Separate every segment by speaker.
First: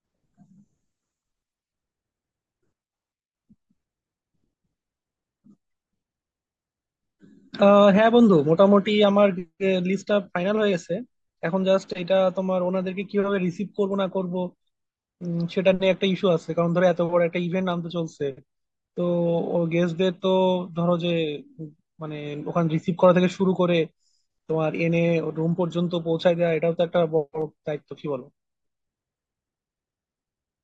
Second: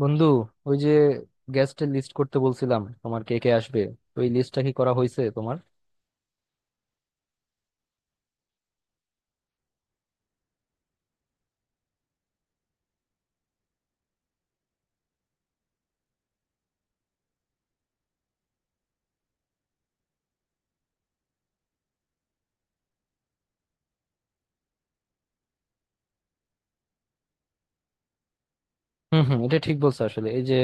Speaker 1: বন্ধু, ওই যে গেস্টের লিস্ট করতে বলছিলাম, তোমার কে কে আসবে ওই লিস্টটা কি করা হয়েছে তোমার?
Speaker 2: হ্যাঁ বন্ধু, মোটামুটি আমার লিস্টটা ফাইনাল হয়ে গেছে। এখন জাস্ট এটা তোমার, ওনাদেরকে কিভাবে রিসিভ করব না করব সেটা নিয়ে একটা ইস্যু আছে। কারণ ধরো, এত বড় একটা ইভেন্ট আনতে চলছে, তো ও গেস্টদের তো, ধরো যে, উম, মানে, ওখানে রিসিভ করা থেকে শুরু করে তোমার এনে রুম পর্যন্ত পৌঁছায় দেওয়া এটাও তো একটা বড় দায়িত্ব, কি বলো?
Speaker 1: হম হম এটা ঠিক বলছো। আসলে এই যে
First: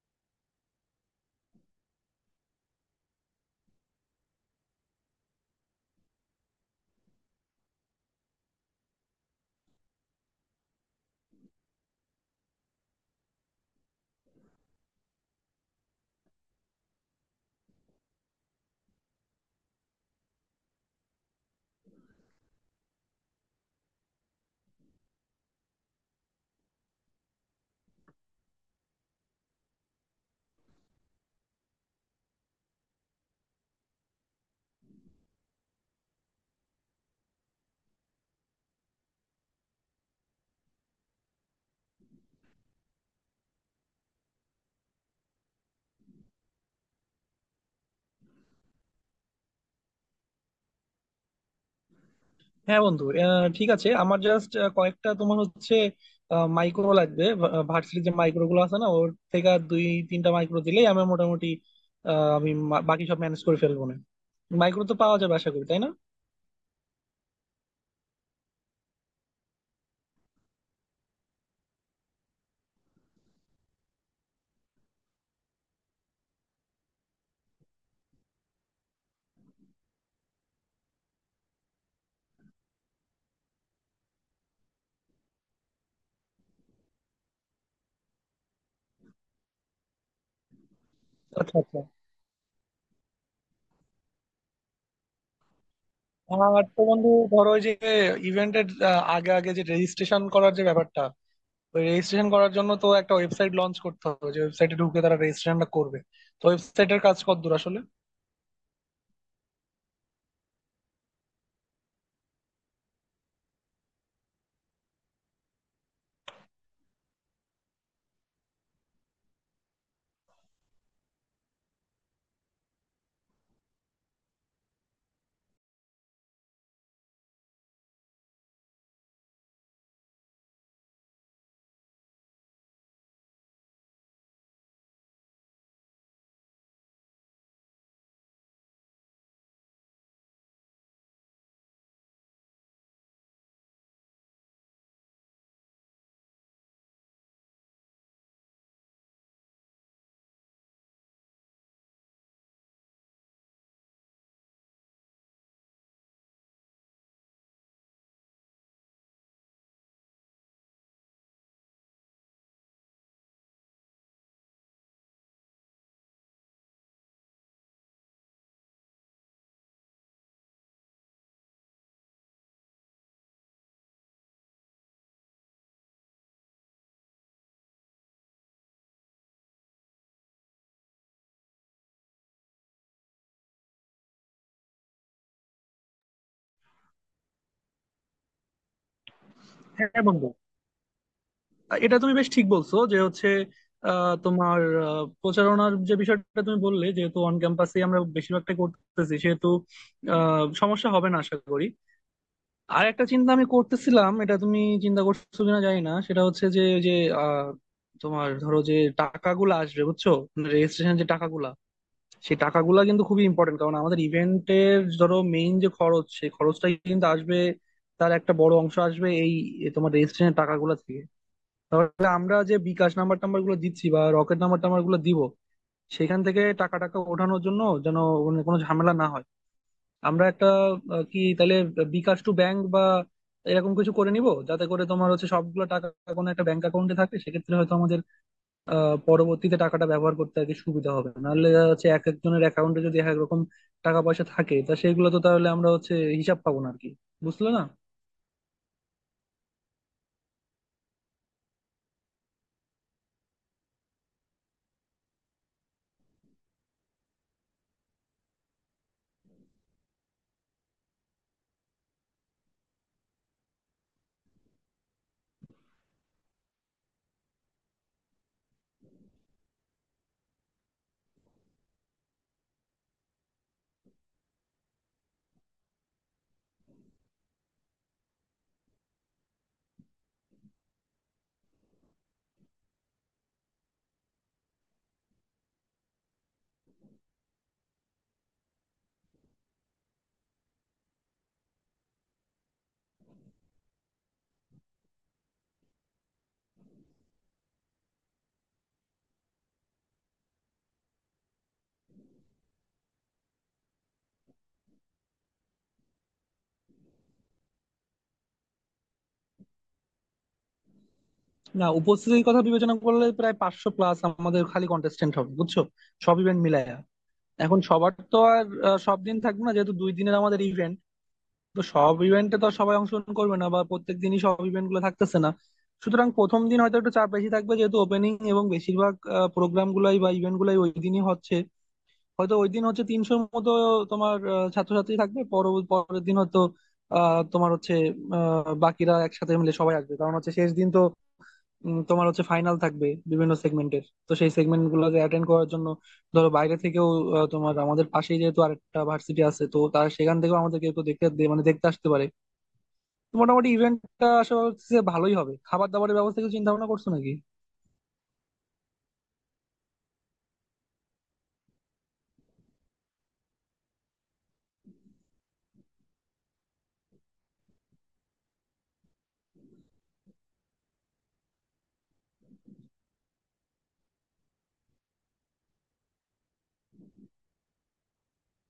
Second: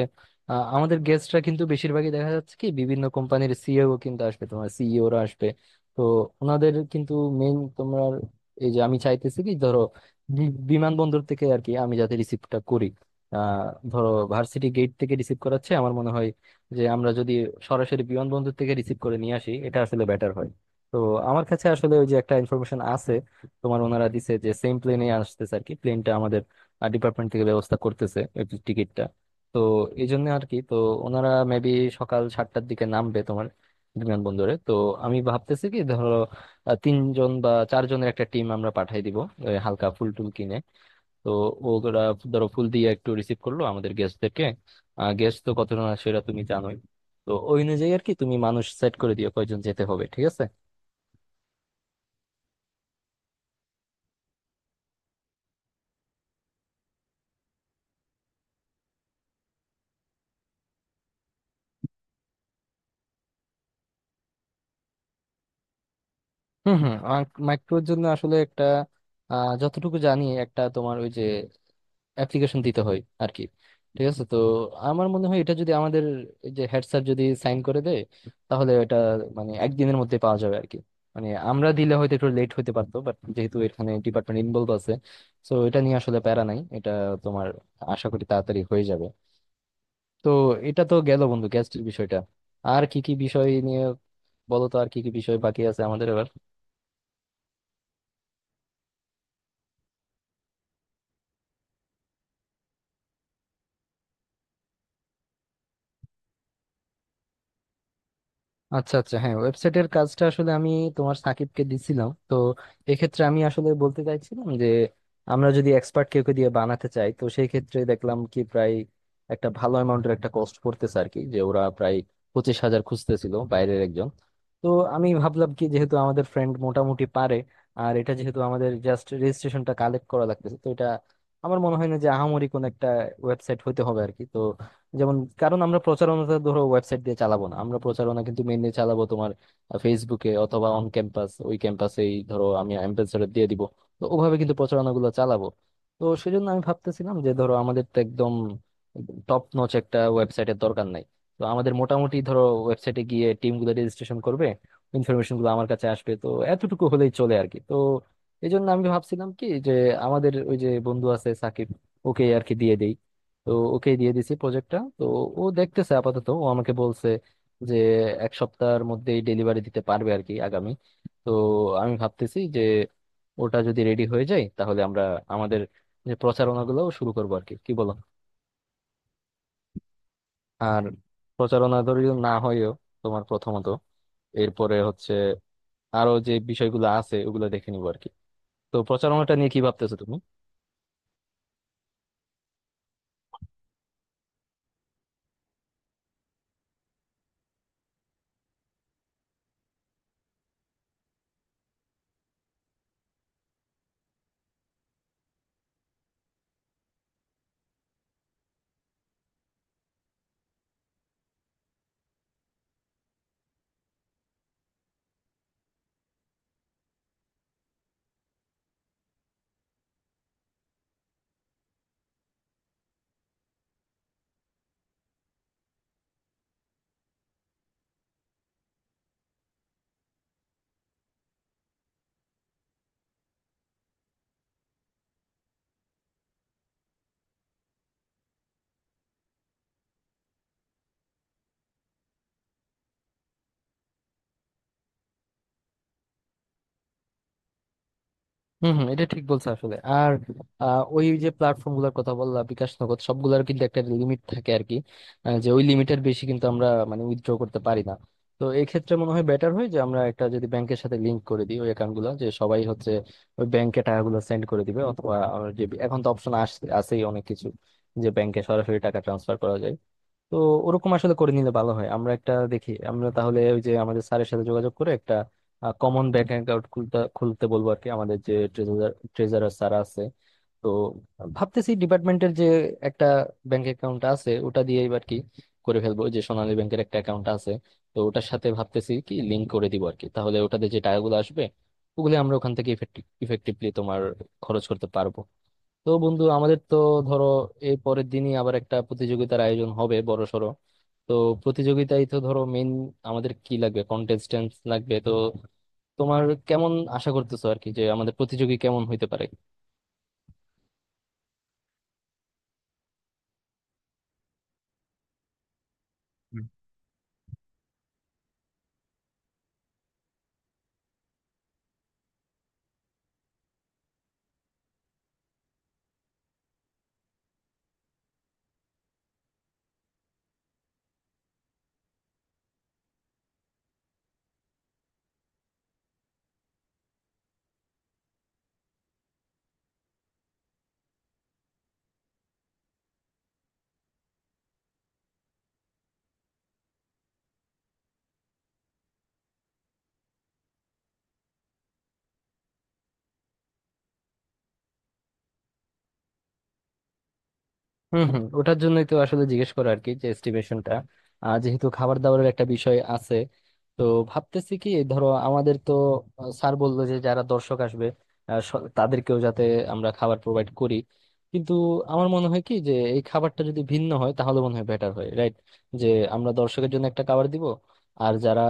Speaker 1: আমাদের গেস্টরা কিন্তু বেশিরভাগই দেখা যাচ্ছে কি বিভিন্ন কোম্পানির সিইও কিন্তু আসবে, তোমার সিইওরা আসবে। তো ওনাদের কিন্তু মেইন তোমার এই যে আমি চাইতেছি কি, ধরো বিমানবন্দর থেকে আর কি আমি যাতে রিসিভটা করি। আহ ধরো ভার্সিটি গেট থেকে রিসিভ করাচ্ছে, আমার মনে হয় যে আমরা যদি সরাসরি বিমানবন্দর থেকে রিসিভ করে নিয়ে আসি, এটা আসলে বেটার হয়। তো আমার কাছে আসলে ওই যে একটা ইনফরমেশন আছে, তোমার ওনারা দিছে যে সেম প্লেনে আসতেছে আর কি। প্লেনটা ডিপার্টমেন্ট থেকে ব্যবস্থা করতেছে, টিকিটটা। তো এই জন্য আর কি, তো ওনারা মেবি সকাল 7টার দিকে নামবে তোমার বিমানবন্দরে। তো আমি ভাবতেছি কি, ধরো 3 জন বা 4 জনের একটা টিম আমরা পাঠাই দিব ওই হালকা ফুল টুল কিনে। তো ওরা ধরো ফুল দিয়ে একটু রিসিভ করলো আমাদের গেস্টদেরকে। গেস্ট তো কতজন আসে সেটা তুমি জানোই। তো ওই অনুযায়ী আর কি তুমি মানুষ সেট করে দিও কয়জন যেতে হবে, ঠিক আছে?
Speaker 2: হ্যাঁ বন্ধু, ঠিক আছে। আমার জাস্ট কয়েকটা তোমার হচ্ছে মাইক্রো লাগবে। ভার্সিটির যে মাইক্রো গুলো আছে না, ওর থেকে আর দুই তিনটা মাইক্রো দিলেই আমার মোটামুটি আমি বাকি সব ম্যানেজ করে ফেলবো, না? মাইক্রো তো পাওয়া যাবে আশা করি, তাই না?
Speaker 1: হুম হুম মাইক্রোর জন্য আসলে একটা যতটুকু জানি একটা তোমার ওই যে অ্যাপ্লিকেশন দিতে হয় আর কি। ঠিক আছে, তো আমার মনে হয় এটা যদি আমাদের এই যে হেড স্যার যদি সাইন করে দেয়, তাহলে এটা মানে একদিনের মধ্যে পাওয়া যাবে আর কি। মানে আমরা দিলে হয়তো একটু লেট হতে পারতো, বাট যেহেতু এখানে ডিপার্টমেন্ট ইনভলভ আছে, তো এটা নিয়ে আসলে প্যারা নাই। এটা তোমার আশা করি তাড়াতাড়ি হয়ে যাবে। তো এটা তো গেল বন্ধু
Speaker 2: আচ্ছা, আচ্ছা।
Speaker 1: গ্যাস্ট্রিক বিষয়টা। আর কি কি বিষয় নিয়ে বলো তো, আর কি কি বিষয় বাকি আছে আমাদের এবার?
Speaker 2: আর তো বন্ধু ধরো, ওই যে ইভেন্টের আগে আগে যে রেজিস্ট্রেশন করার যে ব্যাপারটা, ওই রেজিস্ট্রেশন করার জন্য তো একটা ওয়েবসাইট লঞ্চ করতে হবে, যে ওয়েবসাইটে ঢুকে তারা রেজিস্ট্রেশনটা করবে। তো ওয়েবসাইটের কাজ কতদূর আসলে?
Speaker 1: আচ্ছা আচ্ছা, হ্যাঁ, ওয়েবসাইটের কাজটা আসলে আমি তোমার সাকিবকে দিছিলাম। তো এক্ষেত্রে আমি আসলে বলতে চাইছিলাম যে আমরা যদি এক্সপার্ট কেউকে দিয়ে বানাতে চাই, তো সেই ক্ষেত্রে দেখলাম কি প্রায় একটা ভালো অ্যামাউন্টের একটা কস্ট পড়তেছে আর কি। যে ওরা প্রায় 25,000 খুঁজতেছিল বাইরের একজন। তো আমি ভাবলাম কি, যেহেতু আমাদের ফ্রেন্ড মোটামুটি পারে, আর এটা যেহেতু আমাদের জাস্ট রেজিস্ট্রেশনটা কালেক্ট করা লাগতেছে, তো এটা আমার মনে হয় না যে আহামরি কোন একটা ওয়েবসাইট হতে হবে আর কি। তো যেমন, কারণ আমরা প্রচারণাটা ধরো ওয়েবসাইট দিয়ে চালাবো না, আমরা প্রচারণা কিন্তু মেনলি চালাবো তোমার ফেসবুকে অথবা অন ক্যাম্পাস, ওই ক্যাম্পাসেই ধরো আমি অ্যাম্বাসেডর দিয়ে দিব। তো ওভাবে কিন্তু প্রচারণাগুলো চালাবো। তো সেজন্য আমি ভাবতেছিলাম যে ধরো আমাদের তো একদম টপ নচ একটা ওয়েবসাইটের দরকার নাই। তো আমাদের মোটামুটি ধরো ওয়েবসাইটে গিয়ে টিমগুলো রেজিস্ট্রেশন করবে, ইনফরমেশন গুলো আমার কাছে আসবে, তো এতটুকু হলেই চলে আর কি। তো এই জন্য আমি ভাবছিলাম কি যে আমাদের ওই যে বন্ধু আছে সাকিব, ওকে আর কি দিয়ে দেই। তো ওকে দিয়ে দিছি প্রজেক্টটা। তো ও দেখতেছে আপাতত, ও আমাকে বলছে যে এক সপ্তাহের মধ্যেই ডেলিভারি দিতে পারবে আর কি আগামী। তো আমি ভাবতেছি যে ওটা যদি রেডি হয়ে যায়, তাহলে আমরা আমাদের যে প্রচারণা গুলো শুরু করবো আর কি, কি বলো? আর প্রচারণা ধরি না হয়েও তোমার প্রথমত, এরপরে হচ্ছে আরো যে বিষয়গুলো আছে ওগুলো দেখে নিবো আর কি। তো প্রচারণাটা নিয়ে কি ভাবতেছো
Speaker 2: হ্যাঁ
Speaker 1: তুমি?
Speaker 2: বন্ধু, এটা তুমি বেশ ঠিক বলছো যে হচ্ছে, তোমার, প্রচারণার যে বিষয়টা তুমি বললে, যেহেতু অন ক্যাম্পাসে আমরা বেশিরভাগটা করতেছি, সেহেতু সমস্যা হবে না আশা করি। আর একটা চিন্তা আমি করতেছিলাম, এটা তুমি চিন্তা করছো কিনা জানি না। সেটা হচ্ছে যে যে আহ, তোমার ধরো যে টাকাগুলো আসবে, বুঝছো? রেজিস্ট্রেশন যে টাকাগুলা, সেই টাকাগুলা কিন্তু খুবই ইম্পর্টেন্ট। কারণ আমাদের ইভেন্টের ধরো মেইন যে খরচ, সেই খরচটাই কিন্তু আসবে, তার একটা বড় অংশ আসবে এই তোমার রেজিস্ট্রেশনের টাকাগুলা থেকে। তাহলে আমরা যে বিকাশ নাম্বার টাম্বার গুলো দিচ্ছি বা রকেট নাম্বার টাম্বার গুলো দিব, সেখান থেকে টাকা টাকা ওঠানোর জন্য যেন, মানে, কোনো ঝামেলা না হয়, আমরা একটা, কি তাহলে, বিকাশ টু ব্যাংক বা এরকম কিছু করে নিব, যাতে করে তোমার হচ্ছে সবগুলো টাকা কোনো একটা ব্যাংক অ্যাকাউন্টে থাকে। সেক্ষেত্রে হয়তো আমাদের পরবর্তীতে টাকাটা ব্যবহার করতে আর কি সুবিধা হবে। নাহলে দেখা যাচ্ছে এক একজনের অ্যাকাউন্টে যদি এক এক রকম টাকা পয়সা থাকে, তা সেগুলো তো তাহলে আমরা হচ্ছে হিসাব পাবো না আর কি, বুঝলে না?
Speaker 1: হম হম এটা ঠিক বলছো। আসলে আর ওই যে প্ল্যাটফর্ম গুলোর কথা বললাম, বিকাশ নগদ সবগুলোর কিন্তু একটা লিমিট থাকে আর কি। যে ওই লিমিটের বেশি কিন্তু আমরা মানে উইথড্র করতে পারি না। তো এই ক্ষেত্রে মনে হয় বেটার হয় যে আমরা একটা যদি ব্যাংকের সাথে লিংক করে দিই ওই অ্যাকাউন্ট গুলো, যে সবাই হচ্ছে ওই ব্যাংকে টাকাগুলো সেন্ড করে দিবে, অথবা আমার যে এখন তো অপশন আসছে, আছেই অনেক কিছু, যে ব্যাংকে সরাসরি টাকা ট্রান্সফার করা যায়। তো ওরকম আসলে করে নিলে ভালো হয়। আমরা একটা দেখি, আমরা তাহলে ওই যে আমাদের স্যারের সাথে যোগাযোগ করে একটা কমন ব্যাংক অ্যাকাউন্ট খুলতে খুলতে বলবো আর কি, আমাদের যে ট্রেজারার ট্রেজারার স্যার আছে। তো ভাবতেছি ডিপার্টমেন্টের যে একটা ব্যাংক অ্যাকাউন্ট আছে, ওটা দিয়ে এবার কি করে ফেলবো। ওই যে সোনালী ব্যাংকের একটা অ্যাকাউন্ট আছে, তো ওটার সাথে ভাবতেছি কি লিংক করে দিব আর কি। তাহলে ওটাতে যে টাকাগুলো আসবে, ওগুলো আমরা ওখান থেকে ইফেক্টিভলি তোমার খরচ করতে পারবো। তো বন্ধু, আমাদের তো ধরো এই পরের দিনই আবার একটা প্রতিযোগিতার আয়োজন হবে বড়সড়। তো প্রতিযোগিতায় তো ধরো মেইন আমাদের কি লাগবে, কন্টেস্টেন্ট লাগবে। তো তোমার কেমন আশা করতেছো আর কি, যে আমাদের প্রতিযোগী কেমন হইতে পারে?
Speaker 2: না, উপস্থিতির কথা বিবেচনা করলে প্রায় 500+ আমাদের খালি কন্টেস্টেন্ট হবে, বুঝছো? সব ইভেন্ট মিলায়া। এখন সবার তো আর সব দিন থাকবে না, যেহেতু 2 দিনের আমাদের ইভেন্ট। তো সব ইভেন্টে তো আর সবাই অংশগ্রহণ করবে না, বা প্রত্যেক দিনই সব ইভেন্ট গুলো থাকতেছে না। সুতরাং প্রথম দিন হয়তো একটু চাপ বেশি থাকবে, যেহেতু ওপেনিং এবং বেশিরভাগ প্রোগ্রাম গুলাই বা ইভেন্ট গুলাই ওই দিনই হচ্ছে। হয়তো ওই দিন হচ্ছে তিনশোর মতো তোমার ছাত্রছাত্রী থাকবে। পরের দিন হয়তো তোমার হচ্ছে বাকিরা একসাথে মিলে সবাই আসবে, কারণ হচ্ছে শেষ দিন তো। তোমার হচ্ছে ফাইনাল থাকবে বিভিন্ন সেগমেন্টের, তো সেই সেগমেন্ট গুলোকে অ্যাটেন্ড করার জন্য ধরো বাইরে থেকেও, তোমার, আমাদের পাশেই যেহেতু আরেকটা ভার্সিটি আছে, তো তারা সেখান থেকেও আমাদেরকে একটু দেখতে মানে দেখতে আসতে পারে। তো মোটামুটি ইভেন্টটা আশা করছি যে ভালোই হবে। খাবার দাবারের ব্যবস্থা কিছু চিন্তা ভাবনা করছো নাকি?
Speaker 1: হুম হুম ওটার জন্যই তো আসলে জিজ্ঞেস করা আর কি, যে এস্টিমেশনটা, যেহেতু খাবার দাবারের একটা বিষয় আছে। তো ভাবতেছি কি ধরো আমাদেরকেও স্যার বললো যে যারা দর্শক আসবে তাদেরকেও যাতে আমরা খাবার প্রোভাইড করি। কিন্তু আমার মনে হয় কি যে এই খাবারটা যদি ভিন্ন হয়, তাহলে মনে হয় বেটার হয়, রাইট? যে আমরা দর্শকের জন্য একটা খাবার দিব, আর যারা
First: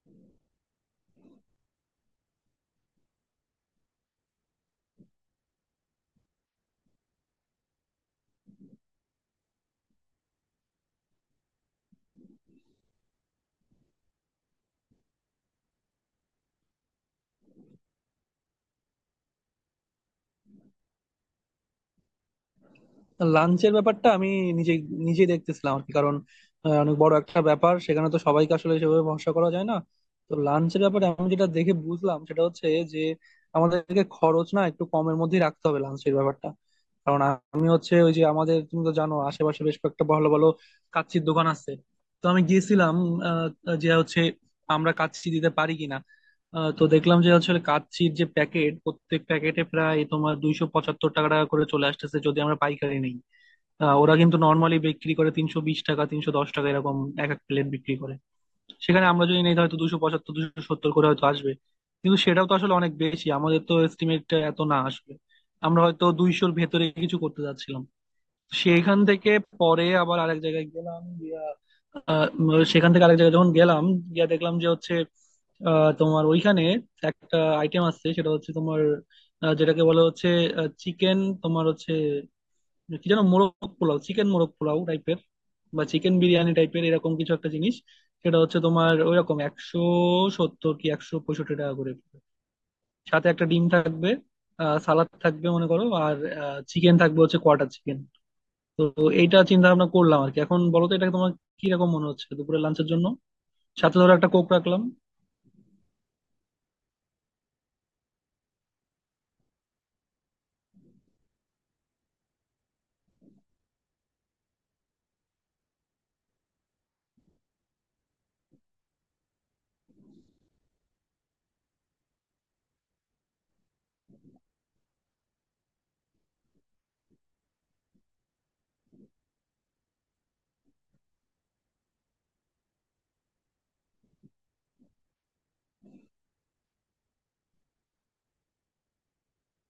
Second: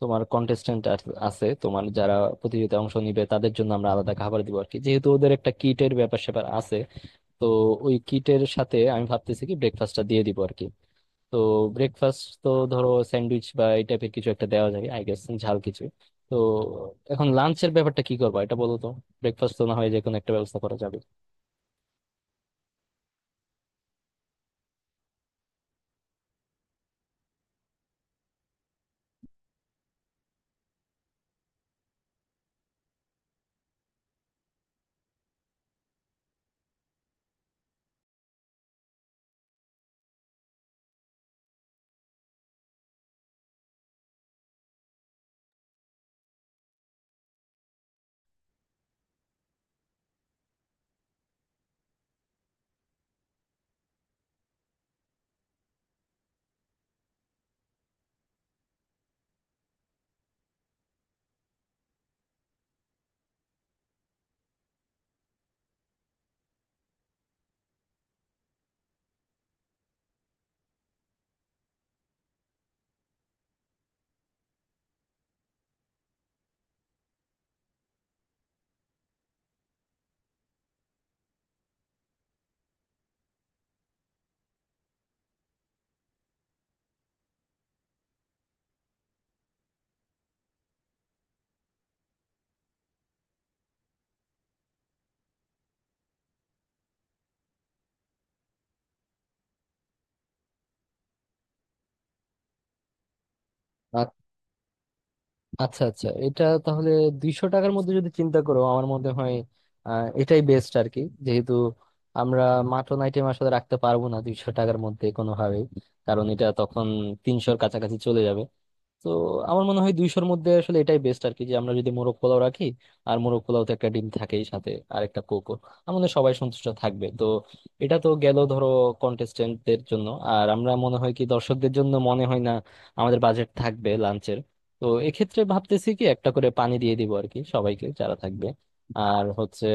Speaker 1: তোমার কন্টেস্টেন্ট আছে, তোমার যারা প্রতিযোগিতায় অংশ নিবে, তাদের জন্য আমরা আলাদা খাবার দিব আর কি, যেহেতু ওদের একটা কিটের ব্যাপার স্যাপার আছে। তো ওই কিটের সাথে আমি ভাবতেছি কি ব্রেকফাস্টটা দিয়ে দিব আর কি। তো ব্রেকফাস্ট তো ধরো স্যান্ডউইচ বা এই টাইপের কিছু একটা দেওয়া যায় আই গেস, ঝাল কিছু। তো এখন লাঞ্চের ব্যাপারটা কি করবো এটা বলো তো। ব্রেকফাস্ট তো না হয় যে কোনো একটা ব্যবস্থা করা যাবে।
Speaker 2: লাঞ্চের ব্যাপারটা আমি নিজে নিজে দেখতেছিলাম আর কি, কারণ অনেক বড় একটা ব্যাপার, সেখানে তো সবাইকে আসলে সেভাবে ভরসা করা যায় না। তো লাঞ্চের ব্যাপারে আমি যেটা দেখে বুঝলাম সেটা হচ্ছে যে, আমাদেরকে খরচ না একটু কমের মধ্যেই রাখতে হবে লাঞ্চের ব্যাপারটা। কারণ আমি হচ্ছে ওই যে, আমাদের তুমি তো জানো, আশেপাশে বেশ কয়েকটা ভালো ভালো কাচ্চির দোকান আছে। তো আমি গিয়েছিলাম, যে হচ্ছে আমরা কাচ্চি দিতে পারি কিনা। তো দেখলাম যে হচ্ছে কাচ্চির যে প্যাকেট, প্রত্যেক প্যাকেটে প্রায় তোমার 275 টাকা টাকা করে চলে আসতেছে, যদি আমরা পাইকারি নিই। ওরা কিন্তু নর্মালি বিক্রি করে 320 টাকা 310 টাকা এরকম, এক এক প্লেট বিক্রি করে। সেখানে আমরা যদি নিই, হয়তো 275 270 করে হয়তো আসবে। কিন্তু সেটাও তো আসলে অনেক বেশি, আমাদের তো এস্টিমেট এত না আসবে। আমরা হয়তো দুইশোর ভেতরে কিছু করতে যাচ্ছিলাম সেখান থেকে। পরে আবার আরেক জায়গায় গেলাম গিয়া, সেখান থেকে আরেক জায়গায় যখন গেলাম গিয়া দেখলাম যে হচ্ছে তোমার ওইখানে একটা আইটেম আছে, সেটা হচ্ছে তোমার যেটাকে বলা হচ্ছে চিকেন, তোমার হচ্ছে কি যেন মোরগ পোলাও, চিকেন মোরগ পোলাও টাইপের বা চিকেন বিরিয়ানি টাইপের এরকম কিছু একটা জিনিস। সেটা হচ্ছে তোমার ওইরকম 170 কি 165 টাকা করে পড়বে। সাথে একটা ডিম থাকবে, সালাদ থাকবে মনে করো, আর চিকেন থাকবে হচ্ছে কোয়াটার চিকেন। তো এইটা চিন্তা ভাবনা করলাম আর কি। এখন বলো তো, এটা তোমার কিরকম মনে হচ্ছে দুপুরের লাঞ্চের জন্য? সাথে
Speaker 1: আ-
Speaker 2: ধরো একটা কোক রাখলাম।
Speaker 1: আচ্ছা আচ্ছা, এটা তাহলে 200 টাকার মধ্যে যদি চিন্তা করো, আমার মনে হয় এটাই বেস্ট আর কি। যেহেতু আমরা মাটন আইটেম আসলে রাখতে পারবো না 200 টাকার মধ্যে কোনোভাবেই, কারণ এটা তখন 300-র কাছাকাছি চলে যাবে। তো আমার মনে হয় 200-র মধ্যে আসলে এটাই বেস্ট আর কি, যে আমরা যদি মোরগ পোলাও রাখি। আর মোরগ পোলাওতে একটা ডিম থাকেই সাথে, আর একটা কোকো আমাদের সবাই সন্তুষ্ট থাকবে। তো এটা তো গেল ধরো কন্টেস্টেন্টদের জন্য। আর আমরা মনে হয় কি দর্শকদের জন্য মনে হয় না আমাদের বাজেট থাকবে লাঞ্চের। তো এক্ষেত্রে ভাবতেছি কি একটা করে পানি দিয়ে দিব আর কি সবাইকে যারা থাকবে। আর হচ্ছে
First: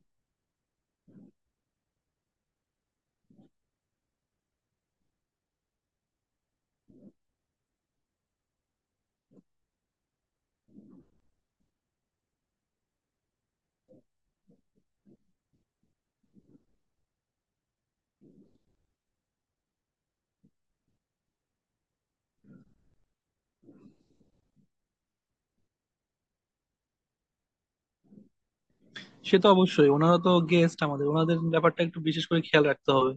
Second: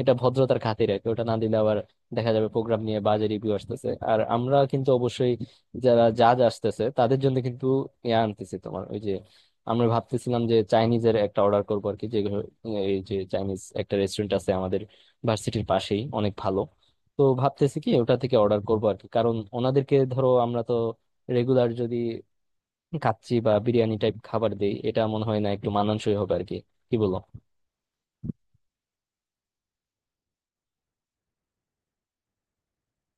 Speaker 1: এটা ভদ্রতার খাতিরে আর কি, ওটা না দিলে আবার দেখা যাবে প্রোগ্রাম নিয়ে বাজে রিভিউ আসতেছে। আর আমরা কিন্তু অবশ্যই যারা জাজ আসতেছে তাদের জন্য কিন্তু ইয়া আনতেছি, তোমার ওই যে আমরা ভাবতেছিলাম যে চাইনিজের একটা অর্ডার করবো আর কি। যে এই যে চাইনিজ একটা রেস্টুরেন্ট আছে আমাদের ভার্সিটির পাশেই, অনেক ভালো। তো ভাবতেছি কি ওটা থেকে অর্ডার করবো আর কি, কারণ ওনাদেরকে ধরো আমরা তো রেগুলার যদি কাচ্চি বা বিরিয়ানি টাইপ খাবার দেই, এটা মনে হয় না একটু মানানসই হবে আর কি। কি বলো?
Speaker 2: সে তো অবশ্যই, ওনারা তো গেস্ট, আমাদের ওনাদের ব্যাপারটা একটু বিশেষ করে খেয়াল রাখতে হবে।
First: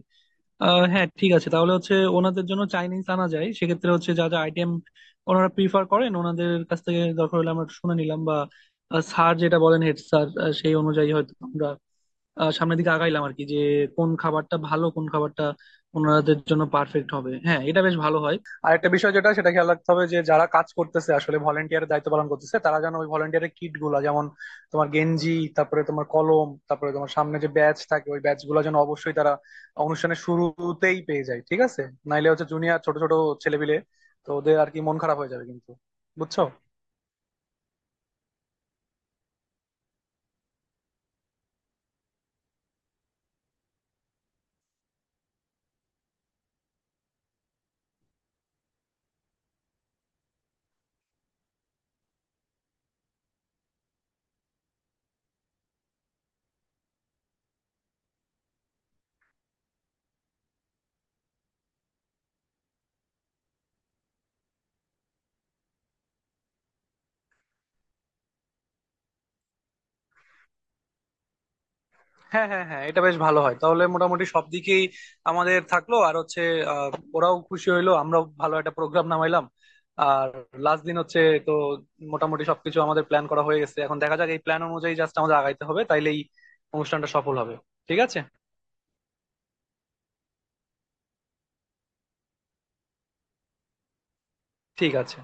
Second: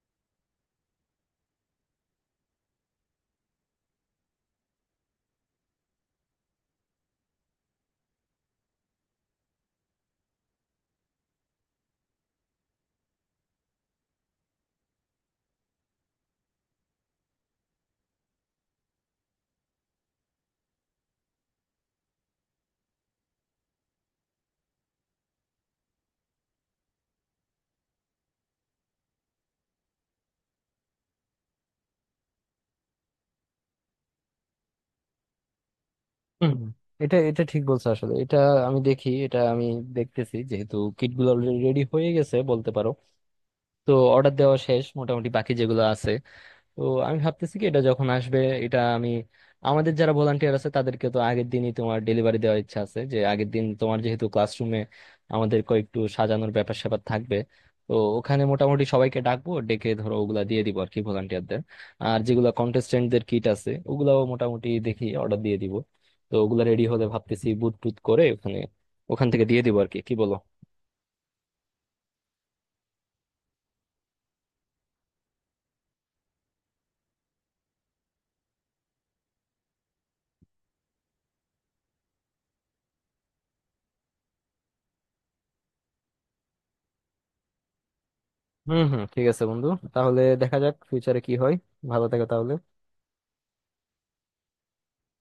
Speaker 2: হ্যাঁ, ঠিক আছে। তাহলে হচ্ছে ওনাদের জন্য চাইনিজ আনা যায় সেক্ষেত্রে হচ্ছে, যা যা আইটেম ওনারা প্রিফার করেন, ওনাদের কাছ থেকে দরকার হলে আমরা একটু শুনে নিলাম, বা স্যার যেটা বলেন, হেড স্যার, সেই অনুযায়ী হয়তো আমরা সামনের দিকে আগাইলাম আর কি, যে কোন খাবারটা ভালো, কোন খাবারটা ওনাদের জন্য পারফেক্ট হবে। হ্যাঁ, এটা বেশ ভালো হয়। আর একটা বিষয় যেটা সেটা খেয়াল রাখতে হবে, যে যারা কাজ করতেছে, আসলে ভলেন্টিয়ারের দায়িত্ব পালন করতেছে, তারা যেন ওই ভলেন্টিয়ারের কিট গুলা, যেমন তোমার গেঞ্জি, তারপরে তোমার কলম, তারপরে তোমার সামনে যে ব্যাচ থাকে, ওই ব্যাচ গুলা যেন অবশ্যই তারা অনুষ্ঠানের শুরুতেই পেয়ে যায়, ঠিক আছে? নাইলে হচ্ছে জুনিয়র ছোট ছোট ছেলেপিলে, তো ওদের আর কি মন খারাপ হয়ে যাবে কিন্তু, বুঝছো?
Speaker 1: হুম হুম। এটা এটা ঠিক বলছো। আসলে এটা আমি দেখি, এটা আমি দেখতেছি। যেহেতু কিট গুলো রেডি হয়ে গেছে বলতে পারো, তো অর্ডার দেওয়া শেষ মোটামুটি, বাকি যেগুলো আছে। তো আমি ভাবতেছি কি এটা যখন আসবে, এটা আমি আমাদের যারা ভলান্টিয়ার আছে তাদেরকে তো আগের দিনই তোমার ডেলিভারি দেওয়ার ইচ্ছা আছে, যে আগের দিন তোমার যেহেতু ক্লাসরুমে আমাদের কয়েকটু সাজানোর ব্যাপার স্যাপার থাকবে। তো ওখানে মোটামুটি সবাইকে ডাকবো, ডেকে ধরো ওগুলা দিয়ে দিব আর কি ভলান্টিয়ারদের। আর যেগুলো কন্টেস্টেন্টদের কিট আছে, ওগুলাও মোটামুটি দেখি অর্ডার দিয়ে দিব। তো ওগুলা রেডি হলে ভাবতেছি বুট টুট করে ওখানে ওখান থেকে দিয়ে দিব আর কি, কি বলো?
Speaker 2: হ্যাঁ, হ্যাঁ, হ্যাঁ, এটা বেশ ভালো হয়। তাহলে মোটামুটি সব দিকেই আমাদের থাকলো, আর হচ্ছে আহ, ওরাও খুশি হইলো, আমরাও ভালো একটা প্রোগ্রাম নামাইলাম। আর লাস্ট দিন হচ্ছে, তো মোটামুটি সবকিছু আমাদের প্ল্যান করা হয়ে গেছে। এখন দেখা যাক এই প্ল্যান অনুযায়ী জাস্ট আমাদের আগাইতে হবে, তাইলেই অনুষ্ঠানটা সফল হবে। ঠিক আছে।
Speaker 1: হুম হুম ঠিক আছে বন্ধু, তাহলে দেখা যাক ফিউচারে কি হয়। ভালো থেকো তাহলে।
Speaker 2: ঠিক আছে।